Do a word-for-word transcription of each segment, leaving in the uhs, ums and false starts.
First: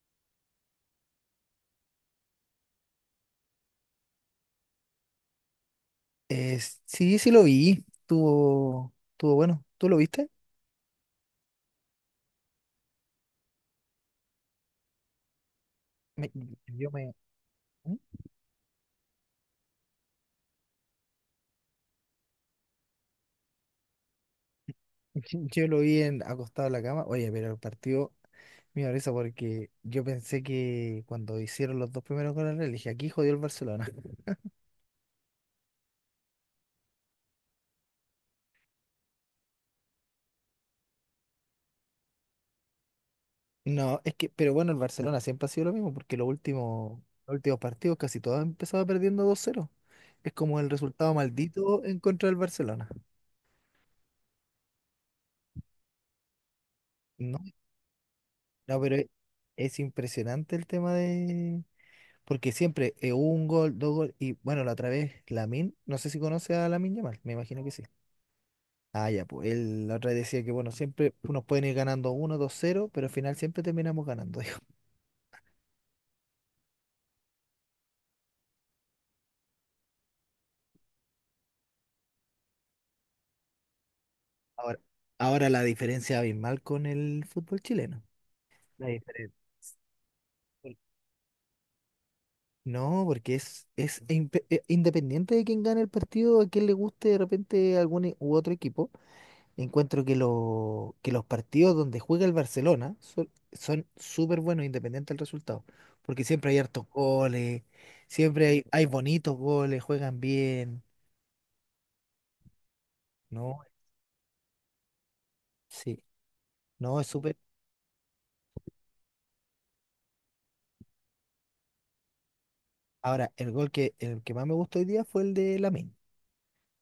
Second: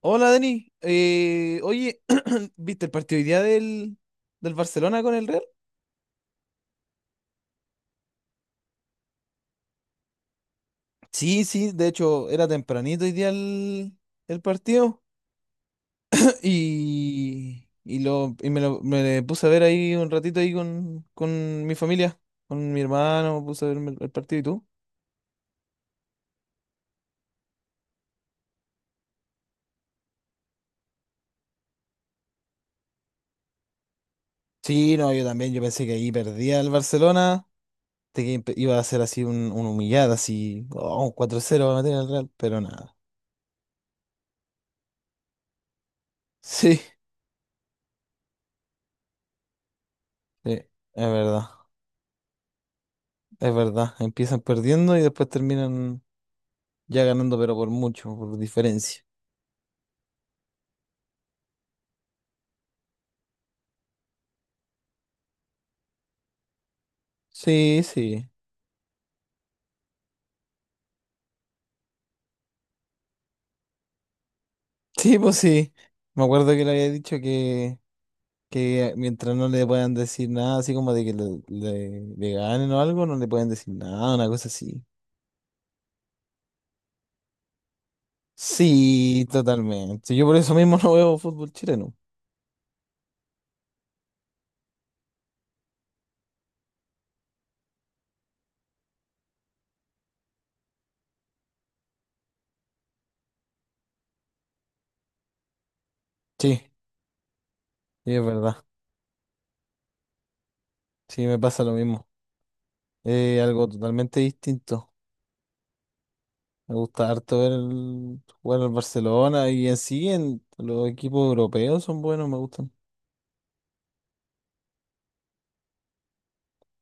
Hola Denis, Eh, oye, ¿viste el partido hoy día del, del Barcelona con el Real? Eh, sí, sí lo vi. Tuvo, tuvo bueno. ¿Tú lo viste? Sí, sí, de hecho era tempranito hoy día el, el partido Me- yo me, y, ¿Mm? y, lo, y me lo me puse a ver ahí un ratito ahí con, con mi familia, con mi hermano, puse a ver el, el partido y tú. Yo lo vi en, acostado en la cama. Oye, pero el partido me dio risa porque yo pensé que cuando hicieron los dos primeros goles, le dije, aquí jodió el Barcelona. Sí, no, yo también, yo pensé que ahí perdía el Barcelona, de que imp- iba a ser así un, un humillado, así, oh, un cuatro cero va a meter el Real, pero nada. No, es que, pero bueno, el Barcelona siempre ha sido lo mismo porque los Sí, sí, últimos, los últimos partidos casi todos empezaba perdiendo dos cero. Es como es el resultado verdad. maldito en contra del Barcelona. Es verdad, empiezan perdiendo y después terminan ya ganando, No, pero por mucho, por no, pero diferencia. es, es impresionante el tema de... Porque siempre eh, un gol, dos goles. Y bueno, la otra vez, Lamin, no sé si conoce a Lamin Yamal, me imagino que Sí, sí. sí. Ah, ya, pues él la otra vez decía que bueno, siempre nos pueden ir ganando uno dos cero, pero al final siempre terminamos ganando, dijo. Sí, pues sí. Me acuerdo que le había dicho que, que mientras no le puedan decir nada, así como de que le, le- le ganen o algo, no le pueden decir nada, una cosa Ahora, así. ahora la diferencia abismal con el fútbol chileno. La Sí, diferencia. totalmente. Yo por eso mismo no veo fútbol chileno. No, porque es, es impe- eh, independiente de quién gane el partido, a quién le guste de repente algún e- u otro equipo, encuentro que, lo- que los partidos donde juega el Barcelona son, son súper buenos, independiente del resultado. Porque siempre hay Sí, hartos goles, sí, es siempre verdad. hay, hay bonitos goles, juegan bien. Sí, me pasa lo mismo. Eh, No, algo totalmente distinto. sí, Me no gusta es súper. harto ver el, jugar al Barcelona y en sí en los equipos europeos son buenos, me gustan. Ahora, el gol que, el que más me gustó hoy día fue el de Lamine.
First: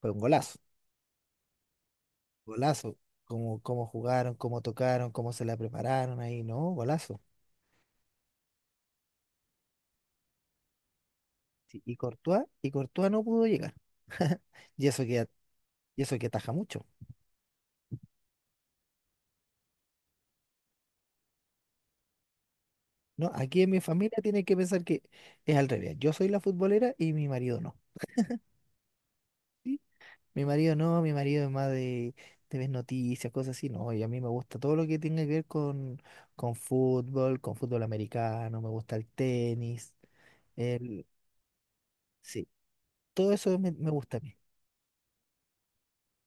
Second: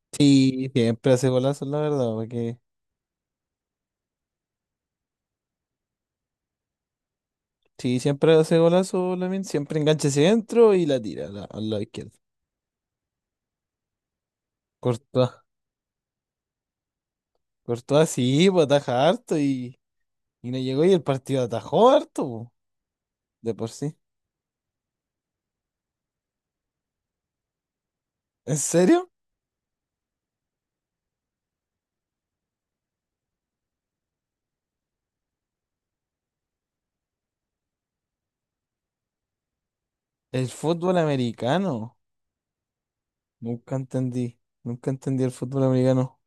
Fue un golazo, Sí, siempre hace golazos, la verdad, porque golazo. Como, cómo jugaron, cómo tocaron, cómo se la prepararon ahí, ¿no? Golazo. sí, siempre hace golazos, Lamine, siempre engancha hacia adentro y la tira a la- al lado Sí, y izquierdo. Courtois, y Courtois no pudo llegar. Y eso que, Courtois, y eso que ataja mucho. Courtois sí, pues ataja harto y, y no llegó y el partido atajó harto, po, No, de aquí por en mi sí. familia tienen que pensar que es al revés. Yo soy la futbolera y mi marido no. ¿En serio? ¿Sí? Mi marido no, mi marido es más de, de ver noticias, cosas así. No, y a mí me gusta todo lo que tenga que ver con, con fútbol, con fútbol americano, me gusta el tenis, El fútbol el... americano. Sí, todo eso me, Nunca me gusta a mí. entendí, nunca entendí el fútbol americano.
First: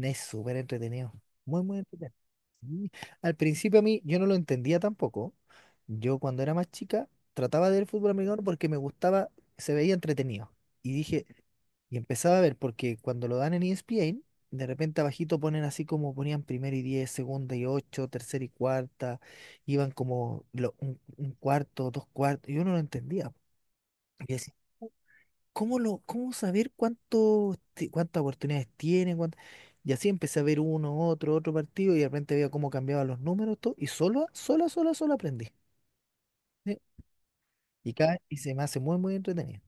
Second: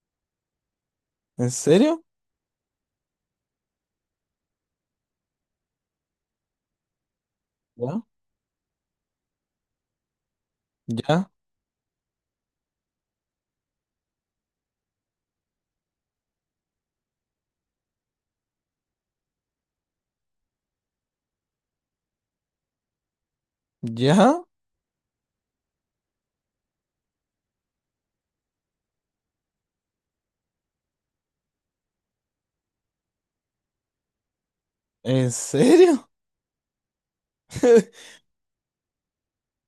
Es súper entretenido, ¿En muy, muy serio? entretenido. Sí. Al principio a mí yo no lo entendía tampoco. Yo cuando era más chica trataba de ver ¿Ya? fútbol americano porque me gustaba, se veía entretenido. Y dije, ¿Ya? y empezaba a ver, porque cuando lo dan en E S P N, de repente abajito ponen así como ponían primero y diez, segunda y ocho, tercera y cuarta, iban como lo- un, un cuarto, dos cuartos, yo no lo entendía. Y ¿Ya? decía, "¿cómo lo, cómo saber cuánto, ti- cuántas oportunidades tienen? ¿Cuánt-?" Y así empecé a ver uno, otro, otro partido, y de repente veía cómo cambiaban los números, todo, y solo, sola, sola, solo ¿En aprendí. serio? ¿Sí? Y cada, y se me hace muy, muy entretenido.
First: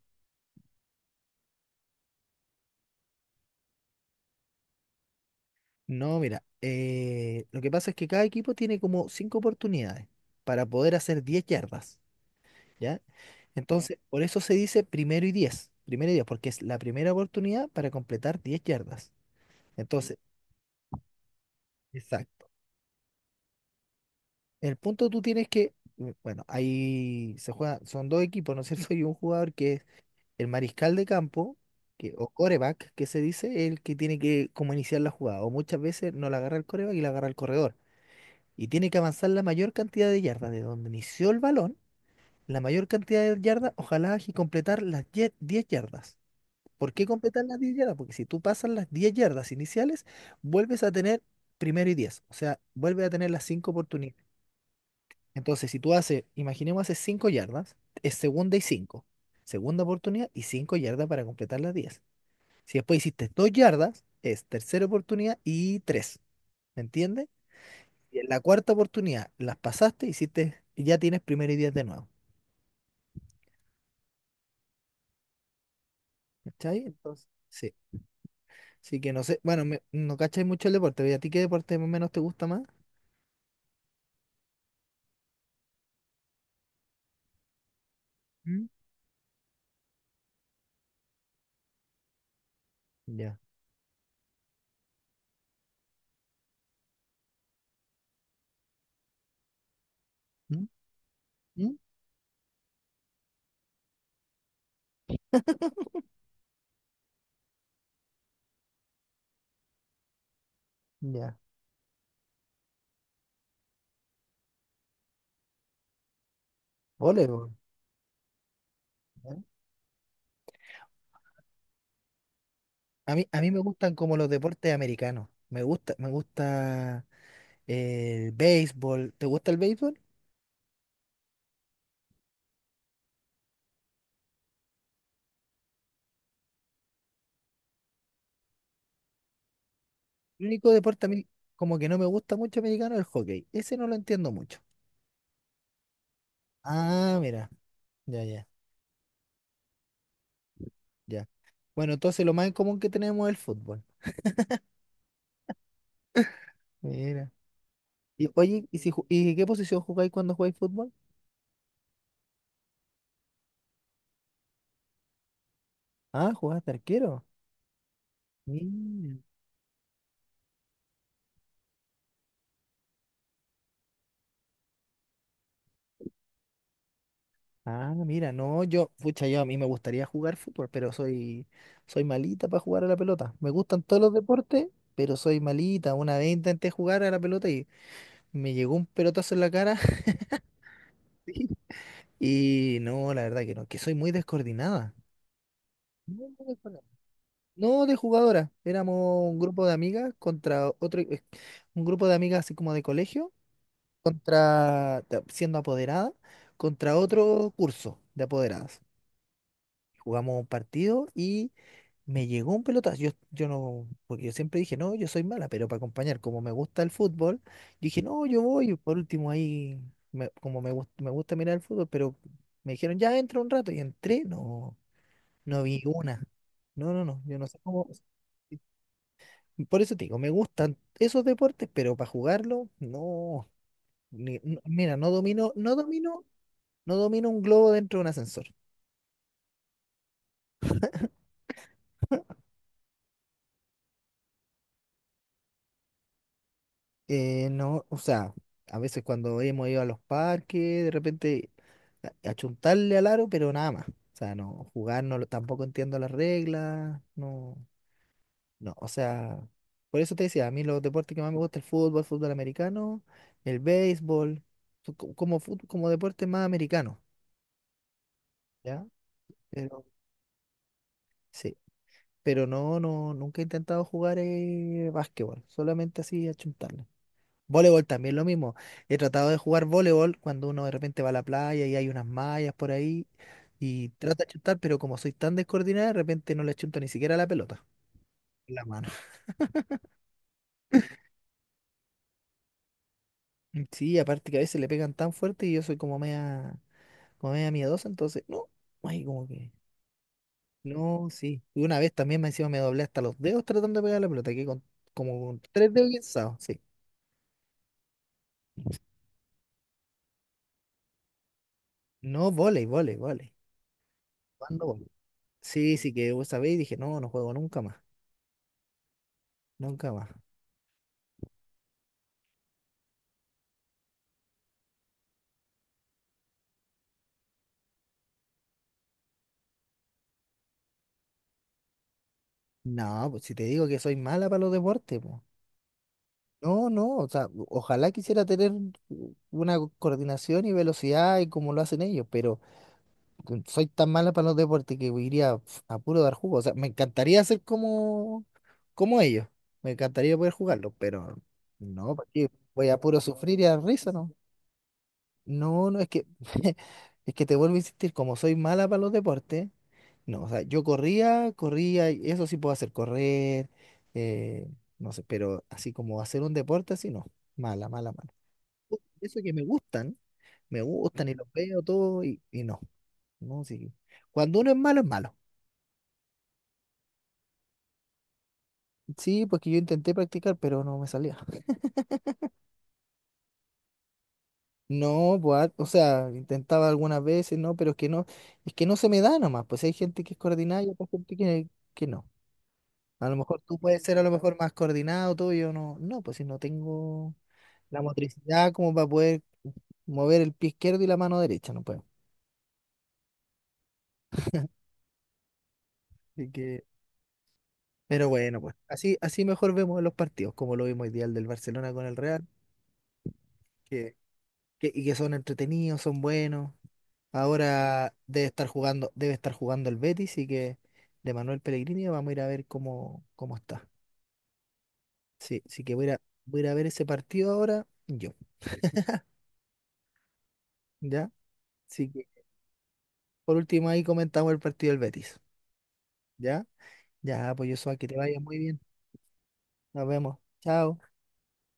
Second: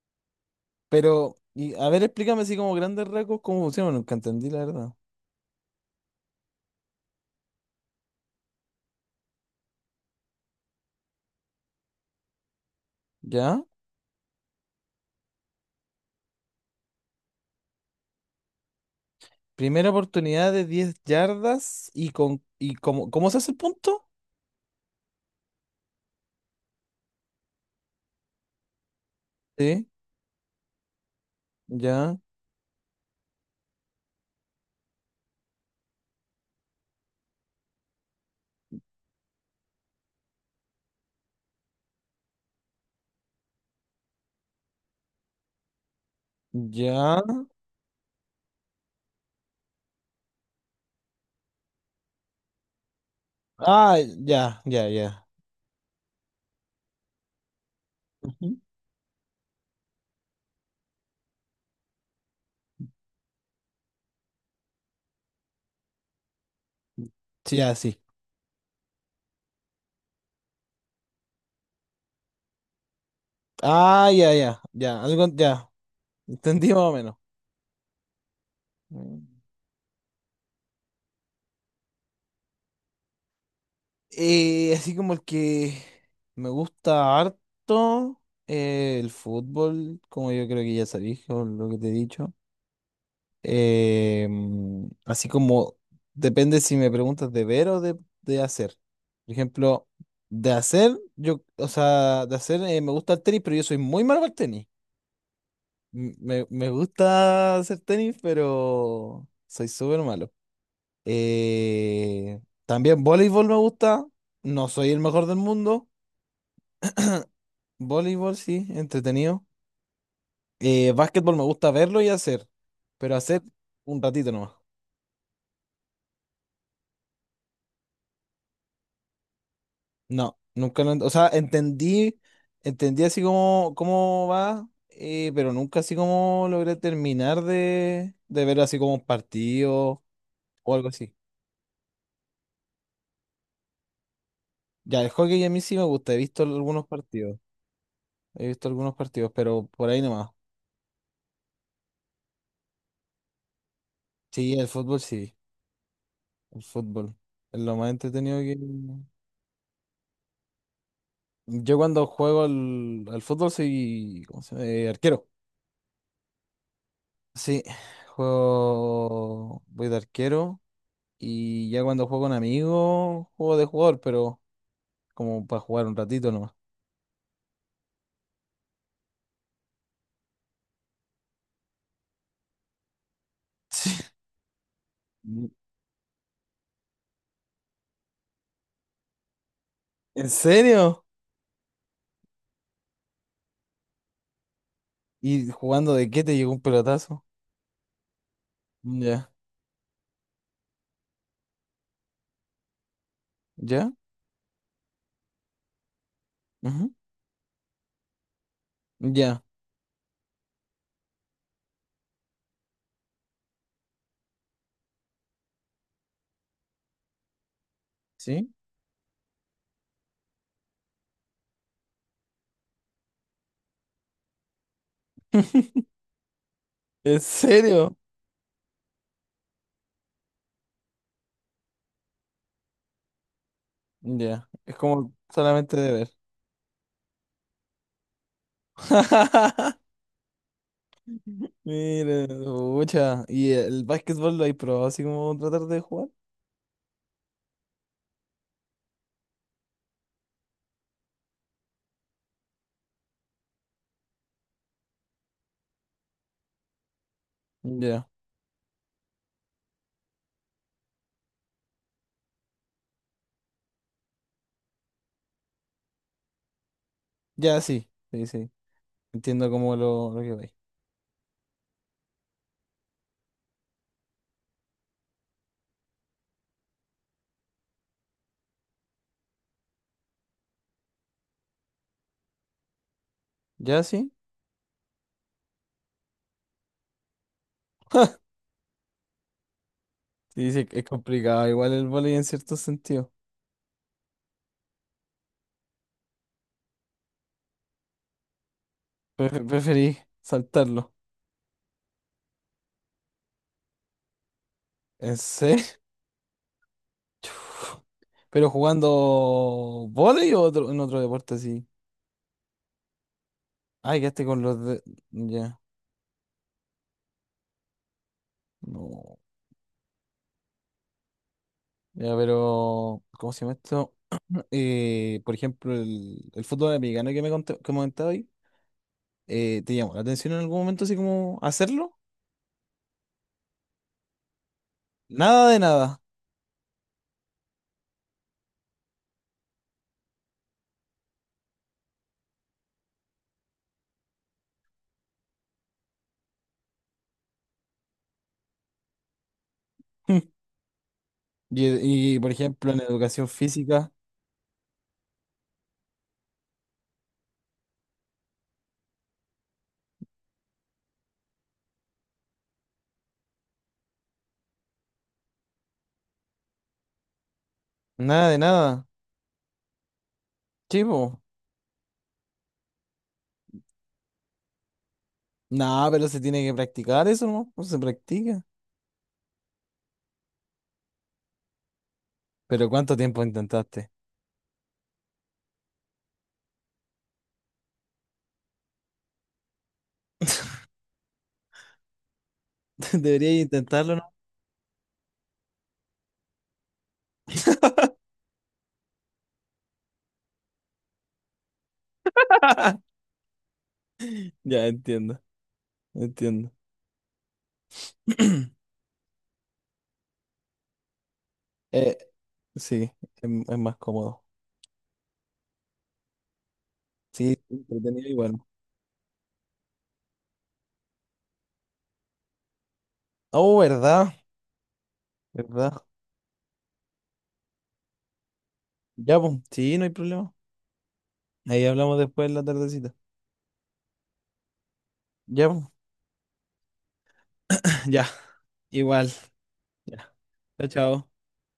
Pero, y, a ver, explícame así como grandes rasgos cómo funciona. Nunca entendí, la verdad. No, mira, eh, lo que pasa es que cada equipo tiene como cinco oportunidades para poder hacer diez yardas, ¿ya? ¿Ya? Entonces, por eso se dice primero y diez, primero y diez, porque es la primera oportunidad para completar diez yardas. Primera Entonces, oportunidad de diez yardas y con exacto. y cómo, ¿cómo se hace el punto? El punto tú tienes que, mm, bueno, ahí se juega, son dos equipos, ¿no es cierto? Y un jugador que es Sí, el mariscal de campo, que, ya, o coreback, que se dice, el que tiene que como iniciar la jugada, o muchas veces no la agarra el coreback y la agarra el corredor, y tiene que avanzar la mayor cantidad de yardas de donde inició el balón, la mayor cantidad de yardas, ojalá y completar las 10 diez yardas. ¿Por qué ya. completar las diez yardas? Porque si tú pasas las diez yardas iniciales, vuelves a tener primero y diez, o sea, vuelves a tener las cinco Ah, oportunidades. ya, ya, ya. Entonces, si tú haces, imaginemos, haces cinco yardas, es Ujú. segunda y cinco, segunda oportunidad y cinco yardas para completar las diez. Si después hiciste dos yardas, es tercera oportunidad y tres. ¿Me entiendes? Sí, ya, sí. Y en la cuarta oportunidad las pasaste, hiciste, y ya tienes primero y diez de nuevo. Ah, ya, ya, ya. Algo, ya. Entendí más ¿Cachai? o menos. Entonces, sí. Así que Mm. no sé, bueno, me- no cachai mucho el deporte, pero ¿y a ti qué deporte más o menos te gusta más? Eh, así como el que me gusta harto, ¿Mm? eh, el fútbol, como yo creo que ya sabéis, o lo que te he dicho. Ya. Eh, mm, así como depende si me preguntas de ver o de, de hacer. Por ejemplo, de ¿Mm? hacer, yo, o ¿Mm? sea, de hacer eh, me gusta el tenis, pero yo soy muy malo para el tenis. M- Me, me gusta hacer tenis, pero soy súper malo. Ya. Eh, también voleibol me gusta. No soy el mejor del mundo. Voleibol. Voleibol, sí, Ya. entretenido. Eh, básquetbol me gusta verlo y hacer, A pero mí, a hacer mí me gustan un como los ratito nomás. deportes americanos. Me gusta, me gusta eh, el béisbol. ¿Te gusta el béisbol? No, nunca lo, ent- o sea, entendí, entendí así como cómo va, eh, pero nunca así como logré terminar de, de ver así como un partido El único o algo deporte a así. mí como que no me gusta mucho americano es el hockey. Ese no lo entiendo mucho. Ya, el hockey a mí sí me gusta, he visto algunos Ah, partidos, mira, ya, he ya, visto algunos partidos, pero por ahí nomás. ya. Bueno, entonces lo más en común que tenemos es el fútbol. Sí, el fútbol sí, el fútbol. Mira. Es lo más Y, entretenido que... oye, ¿y, si, ju- y qué posición jugáis cuando jugáis fútbol? Yo cuando juego al, al fútbol soy, ¿cómo se llama? Eh, arquero. Ah, jugás arquero. Sí, Mira. juego, voy de arquero. Y ya cuando juego con amigos, juego de jugador, pero como para jugar un ratito nomás. Ah, mira, no, yo, pucha, yo a mí me gustaría jugar fútbol, pero soy, soy malita para jugar a la pelota. Me gustan todos Sí. los deportes, pero soy Mm. malita. Una vez intenté jugar a la pelota y me llegó un pelotazo en la cara. ¿En serio? Sí. Y no, la verdad que no, que soy muy descoordinada. ¿Y jugando de qué Muy, te muy llegó un descoordinada. pelotazo? No de jugadora, éramos Ya, un grupo de amigas contra otro, eh, un grupo de amigas así como de colegio ya, contra, ta- siendo apoderada, ujú, contra otro curso de apoderadas. ya, Jugamos un partido y me llegó un pelotazo. Yo, yo no, porque yo siempre dije, no, yo soy mala, pero para acompañar, como me gusta el fútbol, yo dije, no, yo ¿sí? voy. Por último, ahí, me- como me, gust- me gusta mirar el fútbol, pero me dijeron, ya entra un rato y entré, no, no vi una. No, no, ¿En no, yo no sé cómo. serio? Por eso te digo, me gustan esos deportes, pero para jugarlo, no. ni- Ya, No, es mira, no como domino, no solamente de ver. domino no domino un globo dentro de un ascensor. Mire mucha. ¿Y el básquetbol lo hay probado así como tratar de jugar? Eh, no, o sea, a veces cuando hemos ido a los parques, de repente a- achuntarle al aro, pero nada más. O sea, no, jugar no, lo- tampoco entiendo las reglas, no, Ya, no, o sea, por eso te decía, a mí los deportes que más me gusta el fútbol, fútbol americano, el béisbol, son co- como fut- como deporte más americano, ya, sí, sí, sí. ¿ya? Entiendo como Pero lo, lo que vais. sí, pero no, no, nunca he intentado jugar eh, básquetbol, solamente así achuntarle. Voleibol también lo mismo. He tratado de jugar voleibol cuando uno de repente va a la playa y hay unas mallas por ahí Ya, y sí. trata de chutar, pero como soy tan descoordinada, de repente no le chuto ni siquiera la pelota en la mano. Sí, sí, es complicado, igual el vóley en cierto sentido. Mm, sí, aparte que a veces le pegan tan fuerte y yo soy como media, como media miedosa, entonces, no, ay, como Pre- que, preferí saltarlo. no, sí. Y una vez también me encima me doblé hasta los dedos tratando de pegar la pelota, que con, ¿En como con serio? tres dedos guinzados, sí. Chuf. ¿Pero jugando vóley o otro, en otro deporte así? No, volei, volei, volei. Ay, quedaste con los ¿Cuándo de... volei? Ya, Sí, sí, que vos sabéis, dije, no, no juego nunca más, no. nunca más. Ya, pero... ¿Cómo se llama esto? Eh, por ejemplo, el, el fútbol americano que me conté- que comentaba hoy, eh, ¿te llamó la atención en algún momento así como hacerlo? No, pues si te digo que soy mala para los deportes, pues. Nada de nada. No, no, o sea, ojalá quisiera tener una co- coordinación y velocidad y como lo hacen ellos, pero con- soy tan mala para los deportes que iría pf, a puro dar jugo. O sea, me encantaría ser como, como ellos, me encantaría poder jugarlo, pero no, Y, y, porque por voy ejemplo, a en puro educación sufrir y a dar física, risa, ¿no? No, no, es que, es que te vuelvo a insistir, como soy mala para los deportes, no, o sea, yo corría, corría, y eso sí puedo hacer, correr, eh, no sé, pero así como hacer un deporte así, no, mala, mala, mala. nada de nada. Eso que me gustan, me gustan y Chivo. los veo todo y, y no, no, sí. Cuando uno es malo, es malo. Nada, pero se tiene que practicar eso, ¿no? No se practica. Sí, porque yo intenté practicar, pero no me salía. Pero ¿cuánto tiempo intentaste? No, pues, o sea, intentaba algunas veces, no, pero es que no, es que no se me da nomás, pues hay gente que es coordinada y otra gente que, que no. A lo mejor Debería tú puedes intentarlo, ser a lo ¿no? mejor más coordinado, todo, yo no, no, pues si no tengo... La motricidad como para poder mover el pie izquierdo y la mano derecha, no puedo. Ya entiendo, Así entiendo. que, pero bueno, pues así, así mejor vemos los partidos, como lo vimos ideal del Barcelona con Eh, el Real, sí, es, es más que, cómodo. que- y que son entretenidos, son buenos. Sí, Ahora entretenido y debe bueno. estar jugando, debe estar jugando el Betis, y que de Manuel Pellegrini vamos a ir a ver cómo, cómo Oh, está. ¿verdad? Sí, sí que ¿Verdad? voy a, ir a- voy a ir a ver ese partido ahora yo, Ya, pues, sí, no hay problema. ¿ya? Ahí Así hablamos que después en la tardecita. por último ahí comentamos el partido del Betis, Ya, pues, ¿ya? Ya, pues yo soy que te ya, vaya muy bien. igual. Nos Ya. vemos. Chao, Chao. chao.